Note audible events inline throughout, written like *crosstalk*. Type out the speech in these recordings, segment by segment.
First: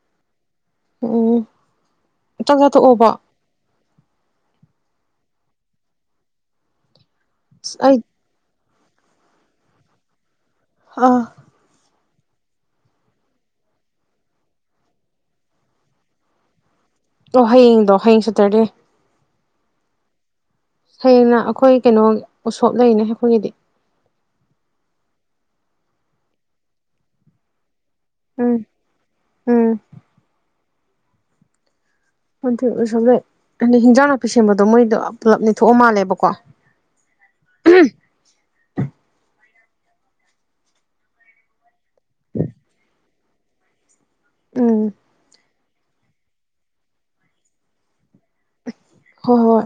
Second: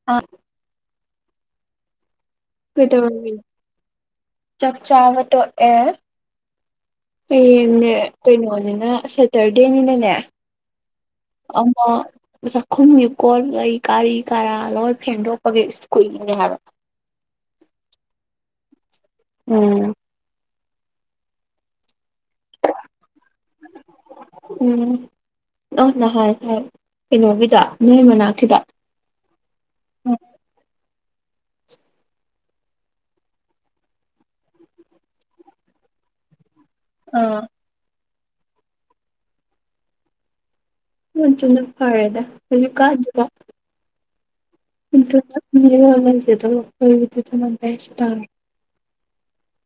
*inaudible* ꯑꯣ ꯀꯩꯗꯧꯔꯝꯃꯤꯅꯣ ꯆꯥꯛ ꯆꯕ ꯇꯣꯛꯑꯦ ꯑꯁ ꯍꯌꯦꯡꯅꯦ ꯑꯩ ꯀꯩꯅꯣꯅꯤꯅ ꯁꯇ꯭ꯔꯗꯦꯅꯤꯅꯥ *inaudible* ꯑꯃꯥ ꯆꯥꯛꯈꯨꯝꯒꯤ ꯀꯣꯟꯒꯩ ꯀꯥꯔꯤ ꯀꯔꯥ ꯂꯣꯏ ꯐꯦꯡꯗꯣꯛꯄꯒꯦ ꯏꯁ ꯀꯨꯏꯕꯅꯦ ꯍꯥꯏꯕ ꯇ‌ꫭ ꯍꯌꯦꯡꯗꯣ ꯍꯌꯦꯡ ꯁꯇ꯭ꯔꯗꯦ ꯎꯝ ꯍꯌꯦꯡꯅ ꯑꯩꯈꯣꯏ ꯀꯩꯅꯣ ꯎꯁꯣꯞ ꯂꯩꯅꯦ ꯑꯩꯈꯣꯏꯒꯤꯗꯤ ꯎꯝ ꯅꯪ ꯅꯍꯥꯟ ꯍꯥꯏꯕ ꯀꯩꯅꯣꯒꯤꯗ ꯅꯣꯏ ꯃꯅꯥꯛ ꯎꯝ ꯎꯝ ꯍꯟꯇ ꯎꯁꯣꯞ ꯂꯩꯩ ꯑꯗꯩ ꯍꯤꯟꯖꯥꯡ ꯅꯥꯄꯤ ꯁꯦꯝꯕꯗꯣ ꯃꯣꯏꯗꯣ ꯄꯨꯂꯞ ꯅꯦꯊꯣꯛꯑ ꯃꯥꯜꯂꯦꯕꯀꯣ ꯑꯥ *unintelligible* ꯎꯝ *unintelligible* ꯍꯣꯏ ꯍꯣꯏ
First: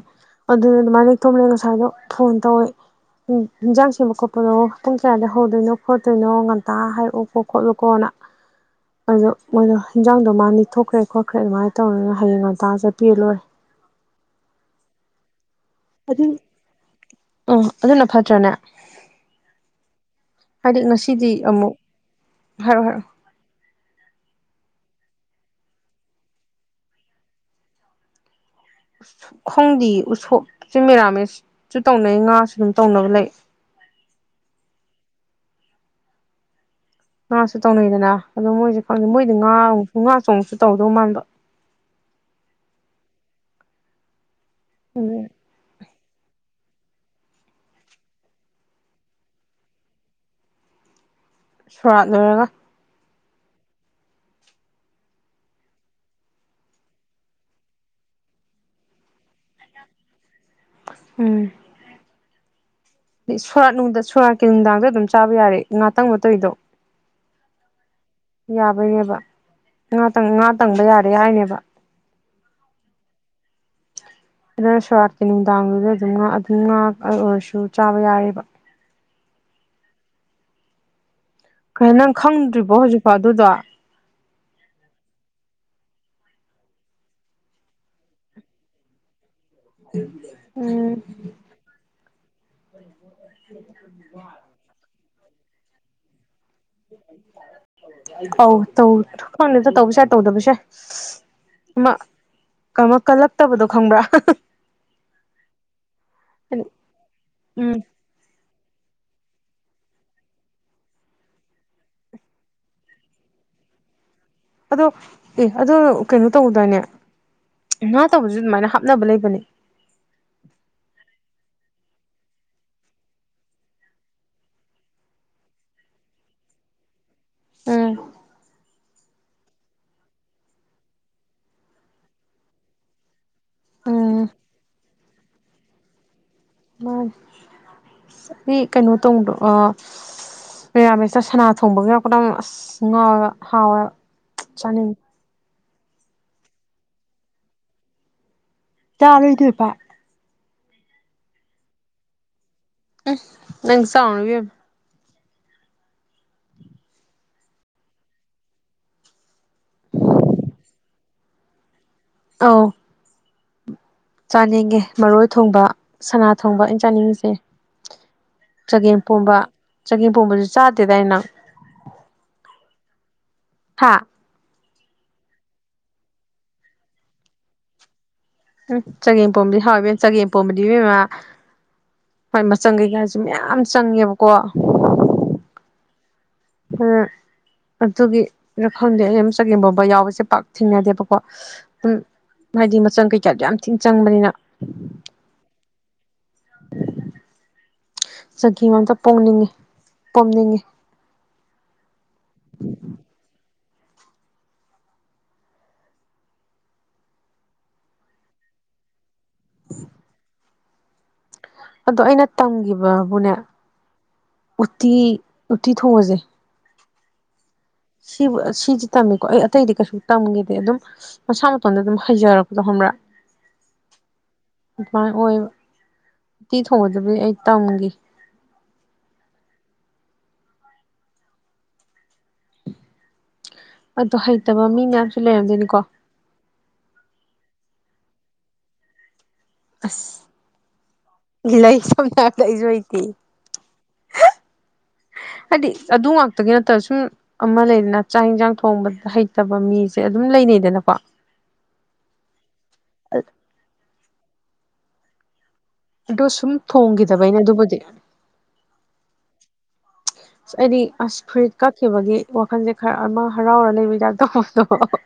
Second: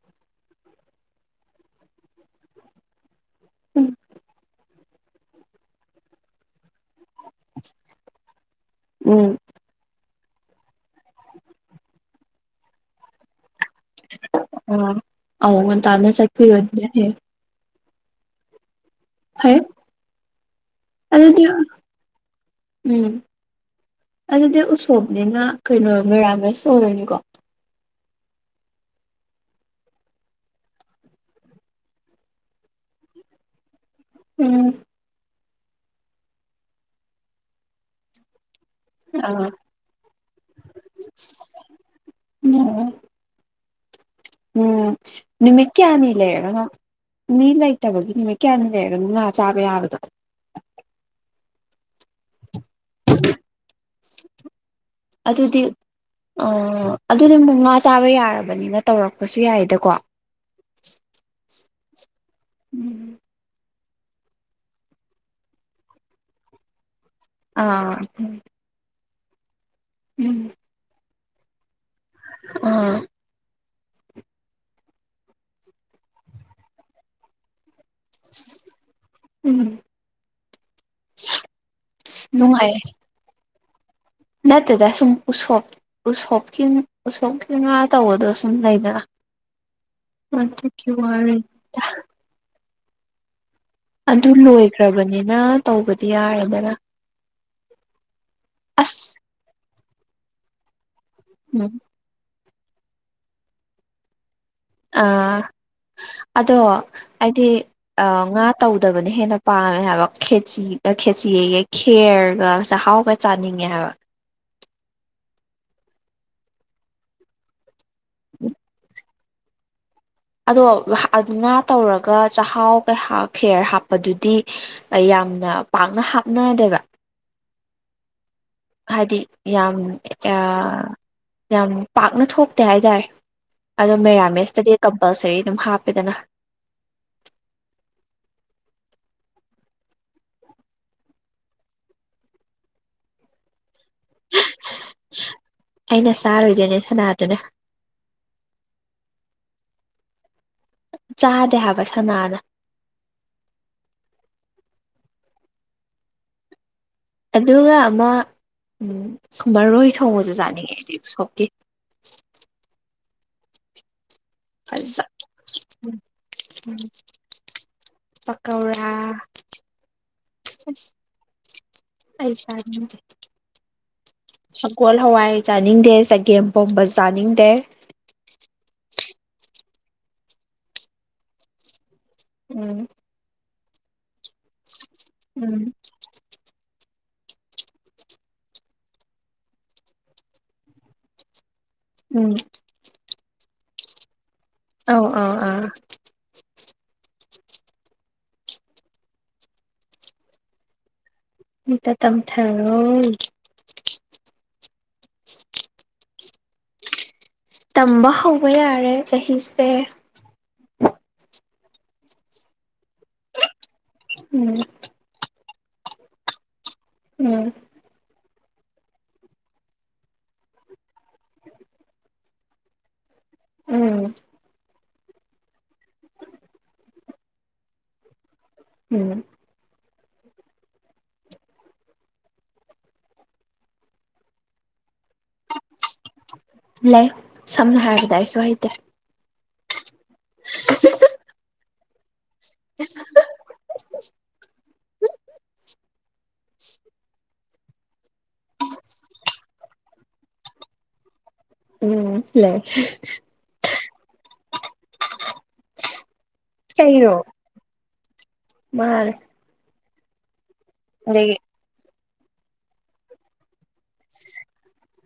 ꯑꯗꯨꯅ ꯑꯗꯨꯃꯥꯏꯅ ꯂꯤꯛꯇꯣꯝꯂ ꯉꯁꯥꯏꯗꯣ ꯐꯣꯟ ꯇꯧꯋꯦ ꯎꯝ ꯏꯟꯖꯥꯡ ꯁꯦꯝꯕ ꯈꯣꯠꯄꯗꯣ ꯄꯨꯡ ꯀꯌꯥꯗ ꯍꯧꯗꯣꯏꯅꯣ ꯈꯣꯠꯇꯣꯏꯅꯣ ꯉꯟꯇꯥ ꯍꯥꯏꯔꯛꯑꯣꯀꯣ ꯈꯣꯠꯂꯨꯀꯣꯅ ꯑꯗꯣ ꯎꯝ ꯃꯣꯏꯗꯣ ꯍꯤꯟꯖꯥꯡꯗꯣ ꯃꯥ ꯅꯤꯊꯣꯛ ꯈ꯭ꯔꯦ ꯈꯣꯈ꯭ꯔꯦꯠ ꯑꯗꯨꯃꯥꯏꯅ ꯇꯧꯅ ꯍꯌꯦꯡ ꯉꯟꯇꯥ ꯆꯠꯄꯤ ꯂꯣꯏꯔꯦ *unintelligible* ꯎꯝ ꯑꯗꯨꯅ ꯐꯠꯇ꯭ꯔꯅꯦ ꯐꯩ ꯍꯥꯏꯗꯤ ꯉꯁꯤꯗꯤ ꯑꯗꯨꯗꯤ ꯑꯃꯨꯛ ꯍꯥꯏꯔꯛꯑꯣ ꯎꯝ ꯍꯥꯏꯔꯛꯑꯣ ꯑꯗꯨꯗꯤ ꯎꯁꯣꯞꯅꯤꯅ ꯀꯩꯅꯣ ꯃꯦꯔꯥꯃꯦꯁ ꯑꯣꯏꯔꯅꯤꯀꯣ ꯈꯪꯗꯤꯌꯦ ꯎꯁꯣꯞꯁꯦ ꯃꯦꯔꯥꯃꯦꯁꯁꯨ ꯇꯧꯅꯩ ꯉꯥꯁꯨ ꯑꯗꯨꯝ ꯇꯧꯅꯕ ꯂꯩ ꯎꯝ ꯉꯥꯁꯨ ꯇꯧꯅꯩꯗꯅ ꯑꯗꯣ ꯃꯣꯏꯁꯨ ꯈꯪꯗꯦ ꯃꯣꯏꯗꯤ ꯑꯥ ꯉꯥ ꯉꯥ ꯆꯣꯡꯉꯛꯁꯨ ꯇꯧꯗꯧ ꯃꯥꯟꯕ *unintelligible* ꯎꯝ ꯅꯨꯃꯤꯠ ꯀꯌꯥꯅꯤ ꯂꯩꯔꯒꯅꯣ ꯃꯤ ꯂꯩꯇꯕꯒꯤ ꯅꯨꯃꯤꯠ ꯀꯌꯥꯅꯤ ꯂꯩꯔꯒꯅꯣ ꯉꯥ ꯆꯥꯕ ꯌꯥꯕꯗꯣ ꯁꯨꯔꯥꯠ ꯂꯣꯏꯔꯒ ꯑꯗꯨꯗꯤ ꯑꯣ ꯑꯗꯨꯗꯤ ꯃꯨꯛ ꯉꯥ ꯆꯥꯕ ꯌꯥꯔꯕꯅꯤꯅ ꯇꯧꯔꯛꯄꯁꯨ ꯌꯥꯏꯗꯀꯣ ꯎꯝ ꯎꯝ ꯁꯣꯔꯥꯠ ꯅꯨꯡ ꯁꯣꯔꯥꯠꯀꯤ ꯅꯨꯡꯗꯥꯡꯗ ꯑꯗꯨꯝ ꯆꯥꯕ ꯌꯥꯔꯦ ꯉꯥꯇꯪꯕ ꯇꯧꯔꯤꯗꯣ ꯑꯥ ꯌꯥꯕꯩꯅꯦꯕ ꯉꯥꯇꯪ ꯎꯝ ꯉꯥ ꯇꯪꯕ ꯌꯥꯔꯦ ꯍꯥꯏꯅꯦꯕ ꯑꫭ ꯑꯗꯨꯗ ꯁꯣꯔꯠꯀꯤ ꯅꯨꯡꯗꯥꯡꯗꯨꯗ ꯑꯗꯨꯝ ꯉꯥ ꯑꯗꯨꯝ ꯉꯥ ꯑꯣꯏꯔꯁꯨ ꯆꯥꯕ ꯌꯥꯔꯦꯕ ꯎꯝ *unintelligible* ꯀꯩꯅꯣ ꯅꯪ ꯑꯁ ꯈꯪꯗ꯭ꯔꯤꯕꯣ ꯅꯨꯡꯉꯥꯏꯌꯦ ꯍꯧꯖꯤꯛꯐꯥꯎ ꯑꯗꯨꯗꯣ ꯅꯠꯇꯦꯗ ꯁꯨꯝ ꯎꯁꯣꯞ ꯎꯁꯣꯞꯀꯤ ꯎꯁꯣꯞꯀꯤ ꯉꯥ ꯇꯧꯕꯗꯣ ꯁꯨꯝ ꯂꯩꯗꯅ ꯑꯗꯨꯒꯤ ꯎꯝ ꯋꯔꯤꯅꯤ ꯗ *inaudible* ꯑꯗꯨ ꯂꯣꯏꯈ꯭ꯔꯕꯅꯤꯅ ꯇꯧꯕꯗꯤ ꯌꯥꯔꯦꯗꯅ ꯑꯧ ꯇꯧ ꯑꯁ ꯈꯟꯗꯦꯗ ꯇꯧꯕꯁꯨ ꯌꯥꯏ ꯇꯧꯗꯕꯁꯨ ꯌꯥꯢ ꯎꯝ ꯑꯃ ꯀꯃ ꯀꯜꯂꯛꯇꯕꯗꯣ ꯈꯪꯕ꯭ꯔꯥ *unintelligible* ꯑꯥ ꯑꯗꯣ ꯑꯩꯗꯤ ꯎꯝ ꯑ ꯉꯥ ꯇꯧꯗꯕꯅ ꯍꯦꯟꯅ ꯄꯥꯝꯃꯦ ꯍꯥꯏꯕ ꯈꯦꯆꯤ ꯈꯦꯆꯤ ꯑꯌꯦ ꯈꯦꯔꯒ ꯆꯥꯛꯍꯥꯎꯒ ꯆꯥꯅꯤꯡꯉꯦ ꯍꯥꯏꯕ ꯑꯗꯣ ꯑꯦ ꯑꯗꯣ ꯀꯩꯅꯣ ꯇꯧꯗꯥꯏꯅꯦ ꯉꯥ ꯇꯧꯕꯁꯨ ꯑꯗꯨꯃꯥꯏꯅ ꯍꯥꯞꯅꯕ ꯂꯩꯕꯅꯦ ꯑꯗꯣ ꯑꯍꯥ ꯉꯥ ꯇꯧꯔꯒ ꯆꯥꯛꯍꯥꯎꯒ ꯍꯥ ꯈꯦꯔ ꯍꯥꯞꯄꯗꯨꯗꯤ ꯑ ꯌꯥꯝꯅ ꯄꯥꯛꯅ ꯍꯥꯞꯅꯗꯦꯕ ꯎꯝ ꯍꯥꯏꯗꯤ ꯌꯥꯝ ꯌꯥ ꯌꯥꯝ ꯄꯥꯛꯅ ꯊꯣꯛꯇꯦ ꯍꯥꯏꯇꯥꯔꯦ ꯑꯗꯣ ꯎꯝ ꯃꯦꯔꯥꯃꯦꯁꯇꯗꯤ ꯀꯝꯄꯜꯁꯔꯤ ꯑꯗꯨꯝ ꯍꯥꯞꯄꯦꯗꯅ ꯎꯝ ꯁꯤ ꯀꯩꯅꯣ ꯇꯨꯡꯗ꯭ꯔꯣ ꯑ ꯃꯦꯔꯥꯃꯦꯁꯇ ꯁꯅꯥ ꯊꯣꯡꯕꯒ ꯌꯥꯎꯔꯛꯄꯗꯪ ꯑꯁ ꯉꯥꯎꯋꯦꯕ ꯍꯥꯎꯋꯦꯕ ꯆꯥꯅꯤꯡꯉꯤ ꯑꯩꯅ ꯆꯥꯔꯣꯏꯗꯣꯏꯅꯦ ꯁꯅꯥꯗꯨꯅꯦ ꯆꯥꯔꯨꯏꯗꯨꯏꯕ ꯆꯥꯗꯦ ꯍꯥꯏꯕ ꯁꯅꯥꯅ ꯎꯝ ꯅꯪ ꯆꯥꯎꯔꯨꯅꯨ ꯢꯕꯦꯝꯃ ꯑꯗꯨꯒ ꯑꯃ ꯃꯔꯣꯏ ꯊꯣꯡꯕꯁꯨ ꯆꯥꯅꯤꯡꯉꯦ ꯑꯩꯗꯤ ꯎꯁꯣꯞꯀꯤ ꯑꯧ ꯆꯥꯅꯤꯡꯉꯦ ꯐꯖ ꯃꯔꯣꯏ ꯊꯣꯡꯕ ꯁꯅꯥ ꯊꯣꯡꯕ ꯑꯩꯅ ꯆꯥꯅꯤꯡꯉꯤꯁꯦ ꯄꯀꯧꯔꯥ ꯆꯒꯦꯝ ꯄꯣꯝꯕ ꯆꯒꯦꯝ ꯄꯣꯝꯕꯁꯨ ꯑꯁ ꯆꯥꯗꯦꯗꯥꯏꯅꯦ ꯅꯪ ꯑꯩ ꯆꯥꯅꯤꯡꯗꯦ ꯍꯥ ꯁꯒꯣꯜ ꯍꯋꯥꯏ ꯆꯥꯅꯤꯡꯗꯦ ꯆꯒꯦꯝ ꯄꯣꯝꯕ ꯆꯥꯅꯤꯡꯗꯦ ꯎꯝ ꯆꯒꯦꯝ ꯄꯣꯝꯕꯗꯤ ꯍꯥꯎꯋꯤꯕꯦꯝ ꯆꯒꯦꯝ ꯄꯣꯝꯕꯗꯤ ꯏꯕꯦꯝꯃ ꯍꯣꯏ ꯃꯆꯪ ꯎꯝ ꯀꯩꯀꯥꯁꯨ ꯃꯌꯥꯝ ꯆꯪꯉꯦꯕꯀꯣ ꯎꯝ *unintelligible* ꯑꯗꯨꯒꯤ ꯅꯐꯪꯗꯦ ꯑꯩꯃ ꯆꯒꯦꯝ ꯄꫭꯡꯕ ꯌꯥꯎꯕꯁꯦ ꯄꯥꯛ ꯊꯦꯡꯅꯗꯦꯕꯀꯣ ꯎꯝ ꯎꯝ ꯍꯥꯏꯗꯤ ꯃꯆꯪ ꯀꯩꯀꯥꯗꯣ ꯌꯥꯝ ꯊꯤꯅ ꯆꯪꯕꯅꯤꯅ ꯑꯥꯎ ꯑꯥꯎ ꯑꯥ ꯆꯒꯦꯝ ꯑꯝꯇ ꯄꯣꯡꯅꯤꯡꯉꯦ ꯄꯣꯝꯅꯤꯡꯉꯦ ꯃꯤꯠꯇ ꯇꯝꯊꯔꫭ *inaudible* ꯇꯝꯕ ꯍꯧꯕ ꯌꯥꯔꯦ ꯆꯍꯤꯁꯦ ꯑꯗꯣ ꯑꯩꯅ ꯇꯝꯒꯤꯕꯕꯨꯅꯦ ꯎꯝ ꯇꯤ ꯎꯇꯤ ꯊꯣꯡꯕꯖꯦ ꯎꯝ ꯁꯤꯕꯨ ꯑ ꯁꯤꯖꯤ ꯇꯝꯃꯤꯀꯣ ꯑꯩ ꯑꯇꯩꯗꯤ ꯀꯩꯁꯨꯝ ꯇꯝꯒꯤꯗꯦ ꯑꯗꯨꯝ ꯃꯁꯥ ꯃꯇꯣꯟꯗ ꯑꯗꯨꯝ ꯍꯩꯖꯔꯛ ꯗꯣ ꯍꯪꯕ꯭ꯔꯥ ꯎꯝ ꯑꯗꯨꯃꯥꯏꯅ ꯑꯣꯏꯕ ꯎꯇꯤ ꯊꯣꯡꯕꯗꯨꯕꯨꯗꯤ ꯑꯩ ꯇꯝꯒꯤ ꯎꯝ ꯑꯗꯨ ꯍꯩꯇꯕ ꯃꯤ ꯃꯌꯥꯝꯁꯨ ꯂꯩꯔꯝꯗꯣꯏꯅꯤꯀꯣ ꯂꯩ ꯁꯝꯅ ꯍꯥꯏꯔꯕꯗ ꯑꯩꯁꯨ ꯍꯩꯇꯦ ꯑꯁ ꯂꯩ ꯁꯝꯅ ꯍꯥꯏꯔ ꯗ ꯑꯩꯖꯨ ꯍꯩꯇꯦꯌꯦ *unintelligible* ꯍꯥꯏꯗꯤ ꯑꯗꯨ ꯉꯥꯛꯇꯒꯤ ꯅꯠꯇꯅ ꯁꯨꯝ ꯑꯃ ꯂꯩꯗꯅ ꯆꯥꯛ ꯌꯦꯟꯁꯥꯡ ꯊꯣꯡꯕ ꯍꯩꯇꯕ ꯃꯤꯁꯦ ꯑꯗꯨꯝ ꯂꯩꯅꯩꯗꯅꯀꯣ ꯎꯝ ꯂꯩ ꯑꯗꯨ ꯁꯨꯝ ꯀꯩꯔꯣ ꯊꯣꯡꯈꯤꯗꯕꯩꯅꯤ ꯑꯗꯨꯕꯨꯗꯤ ꯃꯥꯅꯦ ꯑꯁ ꯑꯩꯗꯤ ꯑꯁ ꯑꯗꯒꯤ ꯐꯨꯔꯤꯠ ꯀꯛꯈꯤꯕꯒꯤ ꯋꯥꯈꯜꯁꯦ ꯈꯔ ꯑꯃ ꯍꯔꯥꯎꯔ ꯂꯩꯕꯒꯤ ꯗꯥꯞ ꯇꯧꯕꯗꯣ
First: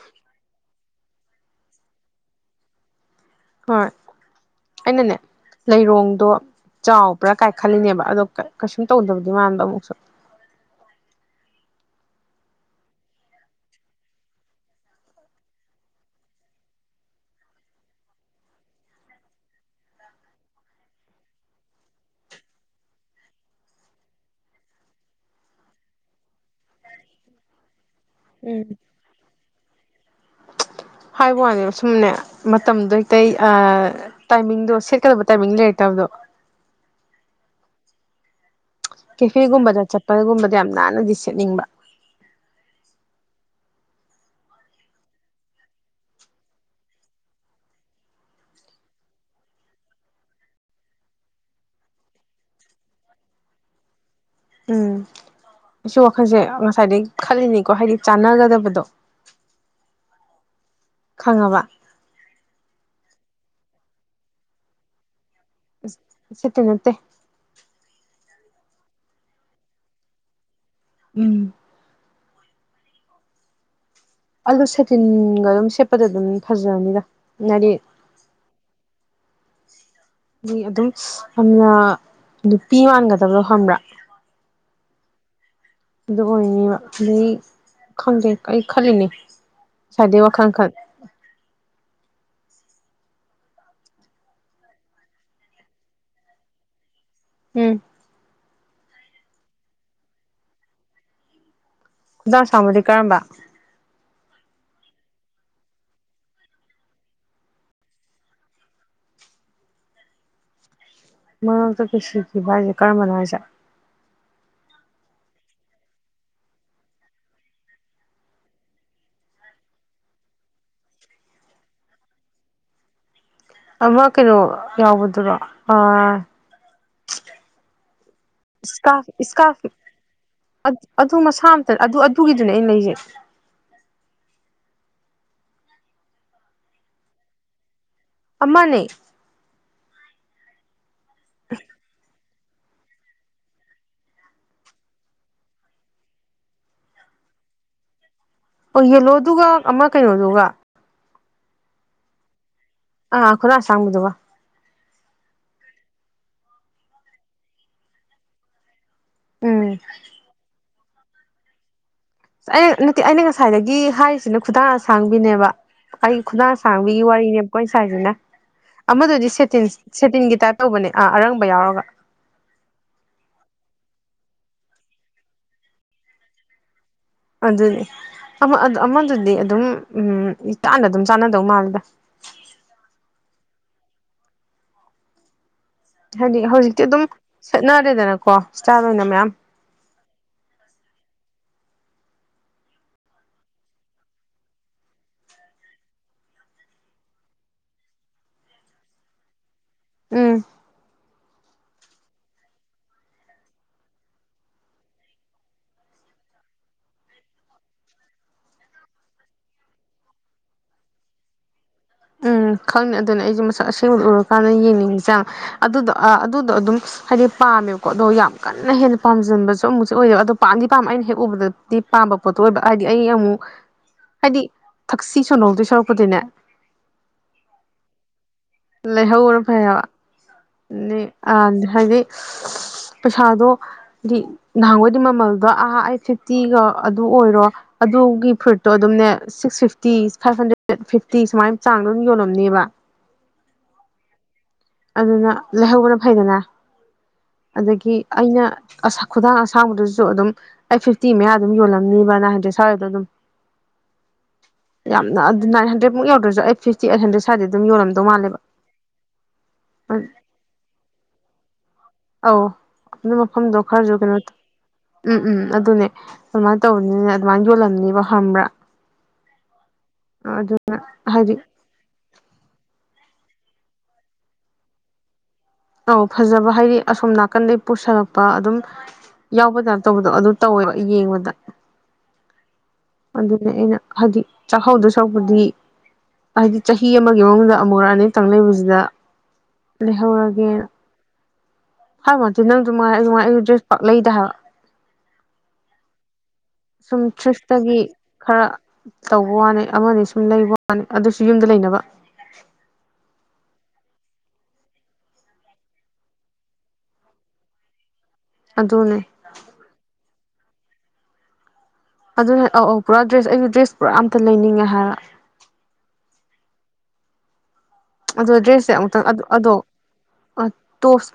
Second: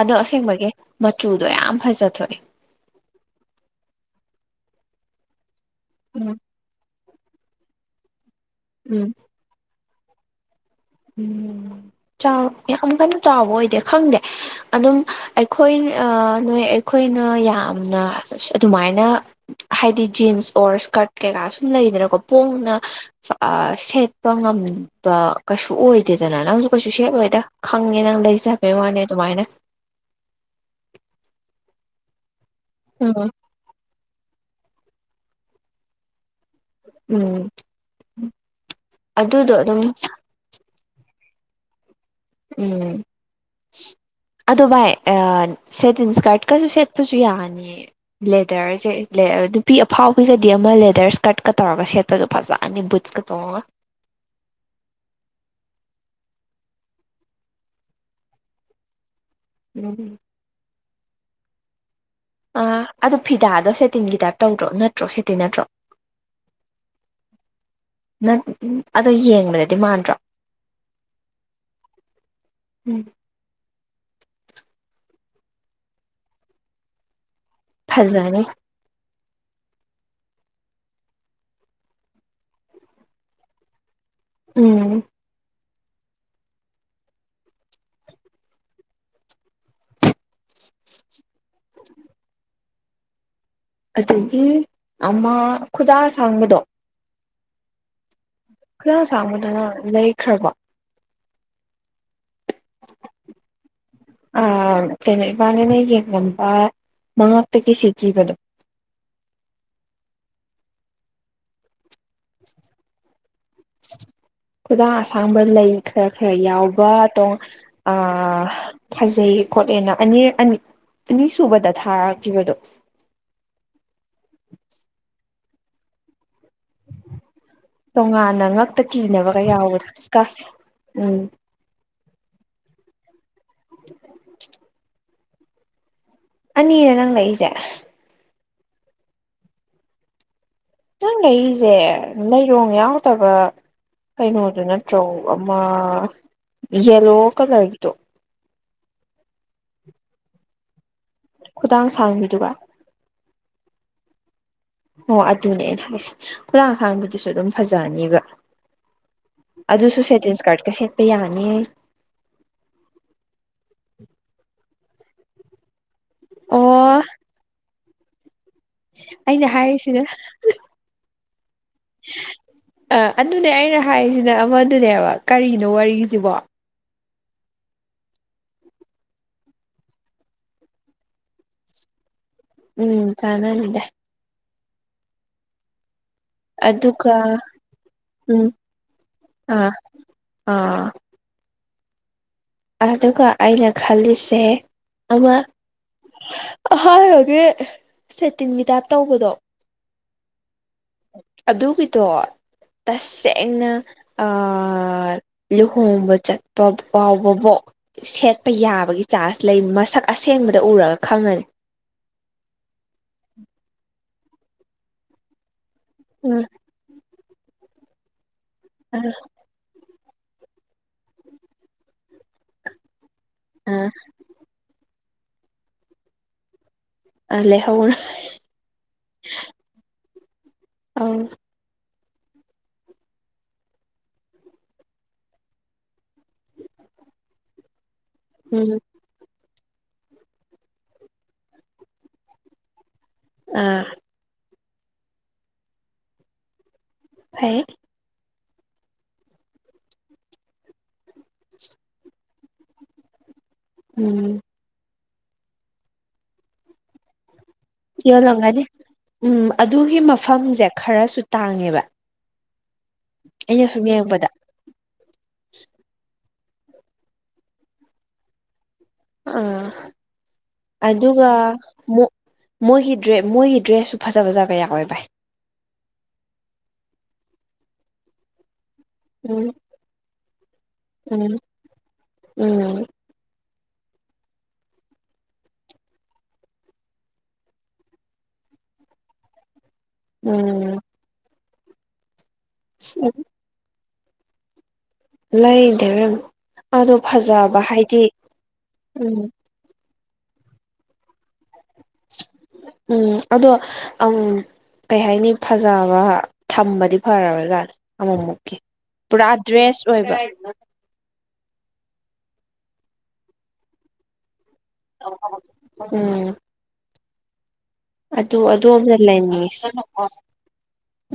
ꯑꯗꯣ ꯑꯁꯦꯡꯕꯒꯤ ꯃꯆꯨꯗꯣ ꯌꯥꯝ ꯐꯖꯊꯣꯛꯑꯦ꯫ ꯍꯣꯏ ꯑꯩꯅꯅꯦ ꯂꯩꯔꯣꯡꯗꯣ ꯎꯝ ꯆꯥꯎꯕ꯭ꯔꯥ ꯀꯥꯏꯈꯟꯂꯤꯅꯦꯕ ꯑꯗꯣ ꯀꯩꯁꯨꯝ ꯎꯝ ꯇꯧꯗꯕꯗꯤ ꯃꯥꯟꯕ ꯑꯃꯨꯛꯁꯨ ꯎꯝ ꯆꯥꯎ ꯌꯥꯝ ꯀꯟꯅ ꯆꯥꯎꯕ ꯑꯣꯏꯗꯦ ꯈꯪꯗꯦ ꯑꯗꯨꯝ ꯑꯩꯈꯣꯏ ꯑꯥ ꯅꯣꯏ ꯑꯩꯈꯣꯏꯅ ꯌꯥꯝꯅ ꯑꯗꯨꯃꯥꯏꯅ ꯍꯥꯏꯗꯤ ꯖꯤꯟꯁ ꯑꯣꯔ ꯏꯁꯀꯔꯠ ꯀꯩꯀꯥ ꯁꯨꯝ ꯂꯩꯗꯅꯀꯣ ꯄꯣꯡꯅ ꯑꯥ ꯁꯦꯠꯄ ꯉꯝꯕ ꯀꯩꯁꯨ ꯑꯣꯏꯗꯦꯗꯅ ꯅꯪꯁꯨ ꯀꯩꯁꯨ ꯁꯦꯠꯂꯣꯏꯗ ꯈꯪꯉꯦ ꯅꯪ ꯎꯝ ꯂꯩꯖꯕꯩ ꯋꯥꯅꯦ ꯑꯗꯨꯃꯥꯏꯅ ꯍꯥꯏꯕ ꯋꯥꯅꯦꯕ ꯁꯨꯝꯅꯦ ꯃꯇꯝꯗꯣ ꯑꯇꯩ ꯎꯝ ꯑꯥ ꯇꯥꯏꯃꯤꯡꯗꯣ ꯁꯦꯠꯀꯗꯧꯕ ꯇꯥꯏꯃꯤꯡ ꯂꯩꯔ ꯇꯕꯗꯣ ꯎꯝ ꯑꯗꯨꯗꯣ ꯑꯗꯨꯝ ꯀꯦꯐꯦꯒꯨꯝꯕꯗ ꯆꯠꯄꯒꯨꯝꯕꯗ ꯌꯥꯝ ꯅꯥꯟꯅꯗꯤ ꯁꯦꯠꯅꯤꯡꯕ ꯎꯝ ꯑꯗꯣ ꯚꯥꯏ ꯁꯦꯇꯤꯟ ꯏꯁꯀꯥꯔꯠꯀꯁꯨ ꯁꯦꯠꯄꯁꯨ ꯌꯥꯅꯤꯌꯦ ꯂꯦꯗꯔꯁꯦ ꯅꯨꯄꯤ ꯑꯐꯥꯎꯕꯤꯒꯗꯤ ꯑꯃ ꯂꯦꯗꯔ ꯏꯁ꯭ꯀꯔꯠꯀ ꯇꯧꯔꯒ ꯁꯦꯠꯄꯗꯣ ꯐꯖꯅꯤ ꯕꯨꯠ ꯕꯨꯠꯀ ꯇꯣꯡꯉꯥ ꯎꯝ ꯑꯩꯁꯨ ꯋꯥꯈꯜꯁꯦ ꯉꯁꯥꯏꯗꯒꯤ ꯈꯜꯂꯤꯅꯤꯀꯣ ꯍꯥꯏꯗꯤ ꯆꯥꯟꯅꯒꯗꯕꯗꯣ ꯎꯝ ꯈꯪꯉꯕ ꯑ ꯑꯗ ꯐꯤꯗꯥꯗꯣ ꯁꯦꯇꯤꯟꯒꯤ ꯇꯥꯏꯞ ꯇꯧꯗ꯭ꯔꯣ ꯅꯠꯇ꯭ꯔꯣ ꯁꯦꯇꯤꯟ ꯅꯠꯇ꯭ꯔꯣ ꯁꯦꯇꯤꯟ ꯅꯠꯇꯦ ꯅꯪ ꯑꯗꯣ ꯌꯦꯡꯕꯗꯗꯤ ꯃꯥꯟꯗ꯭ꯔꯣ ꯎꯝ ꯎꯝ ꯑꯗꯣ ꯁꯦꯇꯤꯟꯒ ꯑꯗꯨꯝ ꯁꯦꯠꯄꯗ ꯑꯗꯨꯝ ꯐꯖꯅꯤꯗ ꯅꯥꯗꯤ ꯐꯖꯅꯤ ꯑꯗꯨꯝ ꯌꯥꯝꯅ ꯅꯨꯄꯤ ꯃꯥꯟꯒꯗꯕꯗꯣ ꯈꯪꯕ꯭ꯔꯥ ꯎꯝ ꯑꯗꯨ ꯑꯣꯏꯅꯦꯕ ꯑꯗꯩ ꯈꯪꯗꯦ ꯑꯩ ꯈꯜꯂꯤꯅꯦ ꯉꯥꯏꯗꯩ ꯋꯥꯈꯜ ꯈꯟ ꯑꯗꯒꯤ ꯑꯃ ꯈꯨꯗꯥ ꯑꯁꯥꯡꯕꯗꯣ ꯎꯝ ꯈꯨꯗꯥꯡ ꯑꯁꯥꯡꯕꯗꯣ ꯅꯪ ꯂꯩꯈ꯭ꯔꯀꯣ ꯈꯨꯗꯥꯡ ꯁꯥꯥꯡꯕꯨꯗꯤ ꯀꯔꯝꯕ ꯑꯥ ꯀꯩꯅꯣ ꯏꯕꯥꯟꯅꯤꯅ ꯌꯦꯡꯕ ꯅꯨꯄꯥ ꯃꯉꯥꯛꯇ ꯀꯤꯁꯤ ꯀꯤꯕꯗꯣ ꯃꯉꯥꯛꯇ ꯀꯤꯁꯤ ꯀꯤꯕ ꯍꯥꯏꯁꯦ ꯀꯔꯝꯕꯅꯤ ꯍꯥꯏꯁꯦ ꯈꯨꯗꯥꯡ ꯑꯁꯥꯡꯕ ꯂꯩ ꯈꯔ ꯈꯔ ꯌꯥꯎꯕ ꯇꯦꯡ ꯑ ꯐꯥꯖꯩꯌꯦ ꯈꯣꯠꯂꯦꯅ ꯑꯅꯤ ꯑꯅꯤ ꯑꯅꯤꯁꯨꯨꯕꯗ ꯊꯥꯔꯛꯈꯤꯕꯗꯣ ꯑꯃ ꯀꯩꯅꯣ ꯌꯥꯎꯕꯗꯨꯔꯣ ꯑꯥ ꯇꯣꯉꯥꯟꯅ ꯉꯛꯇ ꯏꯁꯀꯥꯔꯐ ꯀꯤꯅꯕꯒ ꯏꯁꯀꯥꯔꯐ ꯌꯥꯎꯕꯗꯣ ꯏꯁꯀꯥꯞ ꯑꯗꯨ ꯎꯝ ꯃꯁꯥ ꯑꯝꯇ ꯑꯗꯨ ꯑꯗꯨꯒꯤꯗꯨꯅꯦ ꯑꯩꯅ ꯂꯩꯁꯦ ꯑꯅꯤꯔꯥ ꯅꯪ ꯂꯩꯔꯛꯏꯁꯦ ꯑꯃꯅꯦ ꯅꯪ ꯂꯩꯔꯤꯁꯦ ꯂꯩꯔꯣꯡ ꯌꯥꯎꯗꯕ ꯀꯩꯅꯣꯗꯨ ꯅꯠꯇ꯭ꯔꯣ ꯑꯃ ꯌꯦꯂꯣ ꯀꯂꯔꯒꯤꯗꯣ ꯑꯣ ꯌꯦꯂꯣꯗꯨꯒ ꯑꯃ ꯀꯩꯅꯣꯗꯨꯒ ꯈꯨꯗꯥꯡ ꯁꯥꯡꯕꯤꯗꯨꯒ ꯑ ꯈꯨꯗꯡꯥꯥ ꯑꯁꯥꯡꯕꯤꯗꯨꯒꯥ ꯑꯣ ꯑꯗꯨꯅꯦꯅ ꯍꯥꯏꯁꯦ ꯍꯂꯥꯡ ꯍꯛꯁꯥꯡꯗꯨꯗꯨꯁꯨ ꯑꯗꯨꯝ ꯐꯖꯅꯦꯕ ꯎꯝ ꯑꯗꯨꯁꯨ ꯁꯦꯇꯤꯟ ꯏꯁꯀꯥꯔꯠꯀ ꯁꯦꯠꯄ ꯌꯥꯅꯤ ꯑꯩ ꯑꯩ ꯅꯠꯇꯦ ꯑꯩꯅ ꯉꯁꯥꯏꯗꯒꯤ ꯍꯥꯏꯔꯤꯁꯤꯅ ꯈꯨꯗꯥꯡ ꯑꯁꯥꯡꯕꯤꯅꯦꯕ ꯑꯩ ꯈꯨꯗꯥꯡ ꯑꯣ ꯁꯥꯡꯕꯤꯒꯤ ꯋꯥꯔꯤꯅꯤ ꯑꯃꯨꯛꯀꯣꯏ ꯁꯥꯏꯁꯤꯅ ꯑꯃꯗꯨꯗꯤ ꯑꯩꯅ ꯁꯦꯇꯤꯟ ꯍꯥꯏꯔꯤꯁꯤꯅ ꯁꯦꯇꯤꯟꯒꯤ ꯇꯥꯏꯞ ꯇꯧꯕꯅꯦ ꯑꯥ ꯑꯔꯪꯕ ꯌꯥꯎꯔꯒ ꯑꯗꯨꯅꯦ ꯑꯩꯅ ꯍꯥꯏꯔꯤꯁꯤꯅ ꯑꯃꯗꯨꯅꯦꯕ ꯀꯔꯤꯅꯣ ꯋꯥꯔꯤꯁꯤꯕꯣ ꯑꯗꯨꯅꯤ ꯑꯃꯗꯨꯗꯤ ꯑꯗꯨꯝ ꯎꯝ ꯏ ꯇꯥꯟꯅ ꯑꯗꯨꯝ ꯆꯥꯟꯅꯗꯧ ꯃꯥꯜꯂꯦꯗ ꯎꯝ ꯆꯥꯟꯅꯗꯦ ꯍꯥꯏꯗꯤ ꯍꯧꯖꯤꯛꯇꯤ ꯑꯗꯨꯝ ꯑꯗꯨꯒ ꯁꯦꯠꯅꯔꯦꯗꯅꯀꯣ ꯎꯝ ꯏꯁꯇꯥꯜ ꯑꯣꯏꯅ ꯃꯌꯥꯝ ꯑꯥ ꯑꯥ ꯑꯗꯨꯒ ꯑꯩꯅ ꯈꯜꯂꯤꯁꯦ ꯑꯃ ꯍꯥꯟꯕꯥꯟꯕꯒꯤ ꯁꯦꯇꯤꯟꯒꯤ ꯇꯥꯏꯞ ꯇꯧꯕꯗꯣ ꯎꯝ ꯑꯗꯨꯒꯤꯗꯣ ꯇꯁꯦꯡꯅ ꯂꯨꯍꯣꯡꯕ ꯆꯠꯄ ꯐꯥꯎꯕ ꯕꯣꯛ ꯁꯦꯠꯄ ꯌꯥꯕꯒꯤ ꯆꯥꯟꯁ ꯂꯩ ꯃꯁꯛ ꯑꯁꯦꯡꯕꯗ ꯎꯔꯒ ꯈꯪꯉꯅꯤ ꯎꯝ ꯈꯪꯅꯤ ꯑꯗꯨꯅ ꯑꯩꯁꯦ ꯃꯁꯛ ꯑꯁꯦꯡꯕꯗ ꯎꯔꯀꯥꯟꯗ ꯌꯦꯡꯅꯤꯡꯉꯤꯁꯦ ꯑꯗꯨꯗꯣ ꯎꯝ ꯑꯗꯨꯗꯣ ꯑꯗꯨꯝ ꯍꯥꯏꯗꯤ ꯄꯥꯝꯃꯦꯕꯀꯣ ꯑꯗꯣ ꯌꯥꯝ ꯀꯟꯅ ꯍꯦꯟꯅ ꯄꯥꯝꯖꯟꯕꯁꯨ ꯁꯣ ꯑꯃꯨꯛꯁꯨ ꯑꯣꯏꯦꯕ ꯑꯗꯣ ꯄꯥꯝꯗꯤꯥꯝ ꯑꯩꯅ ꯍꯦꯛ ꯎꯕꯗꯗꯤ ꯄꯥꯝꯕ ꯄꯣꯠꯇꯣ ꯑꯣꯏꯕ ꯍꯥꯏꯗꯤ ꯑꯩ ꯑꯃꯨꯛ ꯑꯥ ꯍꯥꯏꯗꯤ ꯊꯛꯁꯤ ꯁꯣꯟꯅꯧꯗꯣꯏ ꯁꯧꯔꯛꯄꯗꯨꯅꯦ ꯑꯂꯦ ꯍꯧꯅ ꯂꯩꯍꯧꯔ ꯐꯩ ꯍꯥꯏꯕ ꯑ ꯍꯥꯏꯗꯤ ꯄꯩꯁꯥꯗꯣ ꯍꯥꯏꯗꯤ ꯅꯍꯥꯟꯋꯥꯣꯏꯗꯤ ꯃꯃꯜꯗꯣ ꯑꯥ ꯑꯩꯠ ꯐꯤꯐꯇꯤꯒ ꯑꯗꯨ ꯑꯣꯏꯔꯣ ꯑꯗꯨ ꯒꯤ ꯐꯨꯔꯤꯠꯇꯣ ꯎꯝ ꯑꯗꯨꯝꯅꯦ six fifty five hundred fifty ꯁꯨꯃꯥꯏꯅ ꯆꯥꯡꯗꯣ ꯑꯗꯨꯝ ꯌꯣꯜꯂꯝꯅꯦꯕ ꯎꯥ ꯑꯗꯨꯅ ꯂꯥꯏꯍꯧꯕꯅ ꯐꯩꯗꯅ ꯐꯩ ꯑꯗꯒꯤ ꯑꯩꯅ ꯈꯨꯗꯥꯡ ꯑꯁꯥꯡꯕꯗꯨꯁꯨ ꯑꯗꯨꯝ ꯑꯩ ꯐꯤꯐꯇꯤ ꯃꯌꯥ ꯑꯗꯨꯝ ꯌꯣꯜꯂꯝꯅꯤꯕ ꯅꯟꯗ꯭ꯔꯦꯠ ꯁ꯭ꯋꯥꯏꯗ ꯑꯗꯨꯝ ꯎꯝ ꯌꯥꯝꯅ ꯑꯗꯨ ꯏꯟ ꯍꯟꯗ꯭ꯔꯗꯃꯨ ꯌꯧꯗ꯭ꯔꯁꯨ ꯑꯩ ꯐꯤꯐꯇꯤ ꯑꯩꯠꯟꯗ꯭ꯔꯦ ꯑꯗꯨꯝ ꯌꯣꯟ ꯌꯣꯜꯂꯝꯒꯅꯤ ꯎꯝ ꯑꯗꯨꯒꯤ ꯃꯐꯝꯁꯦ ꯈꯔꯁꯨ ꯇꯥꯡꯉꯦꯕ ꯑꯧ ꯑꯗꯨꯅ ꯃꯐꯝꯗꯣ ꯑꯩꯅ ꯁꯨꯝ ꯈꯥꯔꯁꯨ ꯀꯩꯅꯣ ꯌꯦꯡꯉꯛꯄꯗ ꯎꯝ ꯎꯝ ꯑꯗꯨꯅꯦ ꯑꯗꯨꯃꯥꯏꯅ ꯇꯧꯕꯅꯤꯅ ꯑꯗꯨꯃꯥꯏꯅ ꯌꯣꯜꯂꯝꯅꯤꯕ ꯈꯪꯕ꯭ꯔꯥ ꯑꯥ ꯑꯗꯨꯅ ꯑꯗꯨꯒ ꯍꯥꯏꯗꯤ ꯃꯣꯏꯒꯤ ꯃꯣꯏꯒꯤ ꯗ꯭ꯔꯦꯁꯁꯨ ꯐꯖ ꯐꯖꯕ ꯀꯌꯥ ꯑꯣꯏ ꯚꯥꯏ ꯑꯧ ꯐꯖꯕ ꯍꯥꯏꯗꯤ ꯑꯁꯣꯝ ꯅꯥꯀꯟꯗꯒꯤ ꯄꯨꯁꯜꯂꯛꯄ ꯑꯗꯨꯝ ꯎꯝ ꯌꯥꯎꯕꯗꯥꯅ ꯇꯧꯕꯗꯣ ꯑꯗꯨ ꯇꯧꯋꯦꯕ ꯌꯦꯡꯕꯗ ꯎꯝ ꯎꯝ ꯑꯗꯨꯅ ꯑꯩꯅ ꯍꯥꯏꯗꯤ ꯆꯥꯛꯍꯧꯗ ꯁꯛꯄꯨꯗꯤ ꯍꯥꯏꯗꯤ ꯆꯍꯤ ꯑꯃꯒꯤ ꯃꯅꯨꯡꯗ ꯑꯃꯨꯛꯛ ꯑꯅꯤꯇꯪ ꯂꯩꯕꯁꯤꯗ ꯂꯩꯍꯧꯔꯒꯦ ꯎꯝ ꯍꯥꯏꯃꯗꯤꯦ ꯅꯪꯁꯨꯉꯥꯏꯉꯥꯏ ꯗ꯭ꯔꯦꯁ ꯄꯥꯛ ꯂꯩꯗ ꯍꯥꯏꯕ ꯂꯩꯙꯔ ꯁꯨꯝ ꯊ꯭ꯔꯤꯐꯇꯒꯤ ꯈꯔ ꯎꯝ ꯇꯧꯕ ꯋꯥꯅꯤ ꯑꯃꯅꯤ ꯁꯨꯝ ꯂꯩꯕ ꯃꯥꯅꯤ ꯑꯗꯨꯁꯨ ꯌꯨꯝꯗ ꯂꯩꯅꯕ ꯎꯝ ꯑꯗꯣ ꯑ ꯀꯩ ꯍꯥꯏꯅꯤ ꯐꯖꯕ ꯊꯝꯕꯗꯤ ꯐꯔꯣꯏ ꯖꯥꯠ ꯑꯃꯃꯨꯛ ꯑꯣꯀꯦ ꯑꯗꯨꯅꯦ ꯄꯨꯔꯥ ꯗ꯭ꯔꯦꯁ ꯑꯣꯏꯕ ꯑꯗꯨꯅꯦ ꯑꯧ ꯑꯧ ꯄꯨꯔꯥ ꯗ꯭ꯔꯦꯁ ꯑꯩꯁꯨ ꯗ꯭ꯔꯦꯁ ꯄꯨꯔꯥ ꯑꯝꯇ ꯂꯩꯅꯤꯡꯉꯦ ꯍꯥꯏꯔ ꯎꯝ ꯑꯗꯣ ꯑꯗꯨ ꯗ꯭ꯔꯦꯁꯁꯦ ꯑꯗꯣꯝꯗ ꯑꯃꯨꯛꯇꯪ ꯑꯗꯣ ꯂꯩꯅꯤꯡꯉꯦ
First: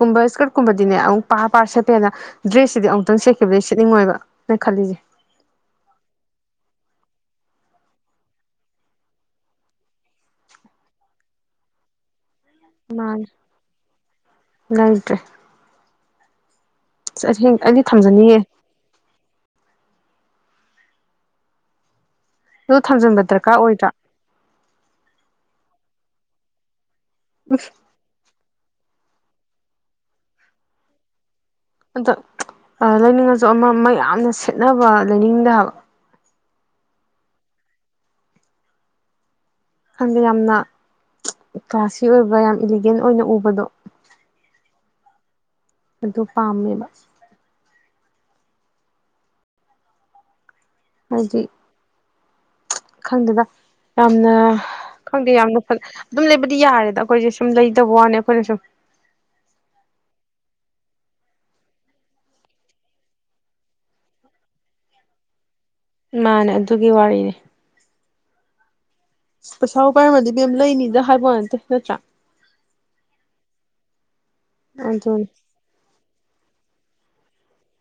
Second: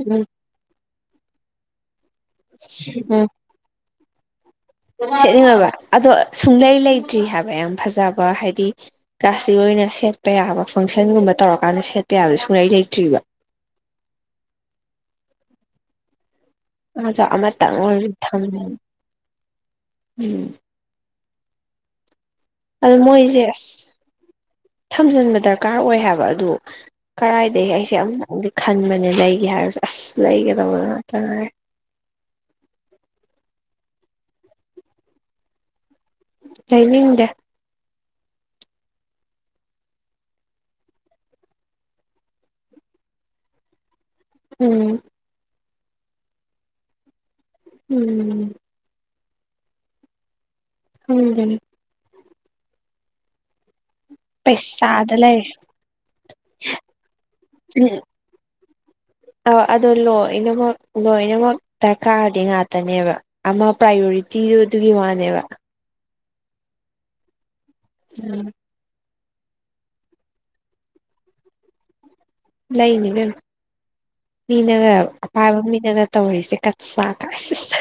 ꯎꯝ ꯏꯁꯀꯔꯠ ꯀꯨꯝꯕꯗꯤꯅꯦ ꯑꯃꯨꯛ ꯄꯥꯔ ꯄꯥꯔ ꯁꯦꯠꯄꯦꯅ ꯗ꯭ꯔꯦꯁꯁꯤꯗꯤ ꯎꯝ ꯑꯃꯨꯛꯇꯪ ꯁꯠꯈꯤꯕꯗꯒꯤ ꯁꯦꯠꯅꯤꯡꯉꯣꯏꯕꯅ ꯈꯜꯂꯤꯁꯦ ꯁꯦꯠꯅꯤꯡꯉꯕ ꯑꯗꯣ ꯁꯨꯡꯂꯩ ꯂꯩꯇ꯭ꯔꯤ ꯍꯥꯏꯕ ꯌꯥꯝ ꯐꯖꯕ ꯍꯥꯏꯗꯤ ꯀ꯭ꯂꯥꯇꯤꯛ ꯑꯣꯏꯅ ꯁꯦꯠꯄ ꯌꯥꯕ ꯐꯪꯁꯟꯒꯨꯝꯕ ꯇꯧꯔꯀꯥꯟꯗ ꯁꯦꯠꯄ ꯌꯥꯕꯁꯨ ꯃꯥ ꯉꯪꯗꯔꯤ ꯑꯗꯣ ꯑꯃ ꯑꯁꯦꯡ ꯇꯪ ꯑꯩꯗꯤ ꯑꯣꯏ ꯊꯝꯖꯅꯤꯡꯉꯦ ꯊꯝꯅꯤ ꯎꯝ ꯑꯗꯨ ꯑꯗꯣ ꯊꯝꯖꯤꯟꯕ ꯃꯣꯏꯁꯦ ꯗꯔꯀꯥꯔ ꯑꯁ ꯑꯣꯏꯗ꯭ꯔꯥ ꯊꯝꯖꯤꯟꯕ ꯗꯔꯀꯥꯔ ꯑꯣꯏ ꯍꯥꯏꯕ ꯑꯗꯨ ꯀꯗꯥꯏꯗꯒꯤ ꯑꯩꯁꯦ ꯑꯃꯝꯛꯇꯪꯗꯤ ꯈꯟꯕꯅꯦ ꯂꯩꯒꯦ ꯍꯥꯏꯔꯁꯨ ꯑꯁ ꯂꯩꯒꯗꯕꯣ ꯉꯥꯛꯇ ꯑꯗ ꯂꯩꯅꯤꯡꯉꯁꯨ ꯑꯃ ꯑꯃ ꯌꯥꯝꯅ ꯁꯦꯠꯅꯕ ꯂꯩꯅꯤꯡꯗ ꯍꯥꯏꯕ ꯂꯩꯅꯤꯡꯗꯦ ꯈꯪꯗꯦ ꯌꯥꯝꯅ ꯀ꯭ꯂꯥꯁꯤ ꯑꯣꯏꯕ ꯌꯥꯝ ꯏꯂꯤꯒꯦꯟ ꯑꯣꯏꯅ ꯎꯕꯗꯣ ꯎꯝ ꯑꯗꯨ ꯄꯥꯝꯃꯦꯕ ꯎꯝ ꯎꯝ ꯈꯪꯗꯗ ꯌꯥꯝꯅ ꯄꯩꯁꯥꯗ ꯈꯪꯗꯦ ꯂꯩꯔꯦ ꯌꯥꯝꯅ ꯑꯗꯨꯝ ꯂꯩꯕꯗꯤ ꯌꯥꯔꯦꯗ ꯑꯩꯈꯣꯏꯁꯦ ꯁꯨꯝ ꯎꯝ ꯂꯩꯇꯕ ꯋꯥꯅꯦ ꯑꯩꯈꯣꯏꯅꯁꯨꯨꯝ ꯑ ꯑꯗꯣ ꯂꯣꯏꯅꯃꯛ ꯂꯣꯏꯅꯃꯛ ꯗꯔꯀꯥꯔꯗꯤ ꯉꯥꯛꯇꯅꯦꯕ ꯑꯃ ꯄ꯭ꯔꯥꯏꯌꯣꯔꯤꯇꯤꯗꯨ ꯑꯗꯨꯒꯤ ꯋꯥꯅꯦꯕ ꯃꯥꯅꯦ ꯑꯗꯨꯒꯤ ꯋꯥꯔꯤꯅꯤ ꯎꯝ ꯄꯩꯁꯥꯕꯨ ꯄꯥꯏꯔꯝꯃꯗꯤ ꯕꯦꯝ ꯂꯩꯅꯤꯗ ꯍꯥꯏꯕ ꯋꯥ ꯅꯠꯇꯦ ꯅꯠꯇ꯭ꯔꯥ ꯂꯩꯅꯤꯕꯦꯝ ꯃꯤꯅꯒ ꯑꯗꯨꯅꯤ ꯑꯄꯥꯕ ꯃꯤꯅꯒ ꯇꯣꯏꯁꯤꯦ ꯀꯠ ꯁꯥ ꯀꯁꯤꯁ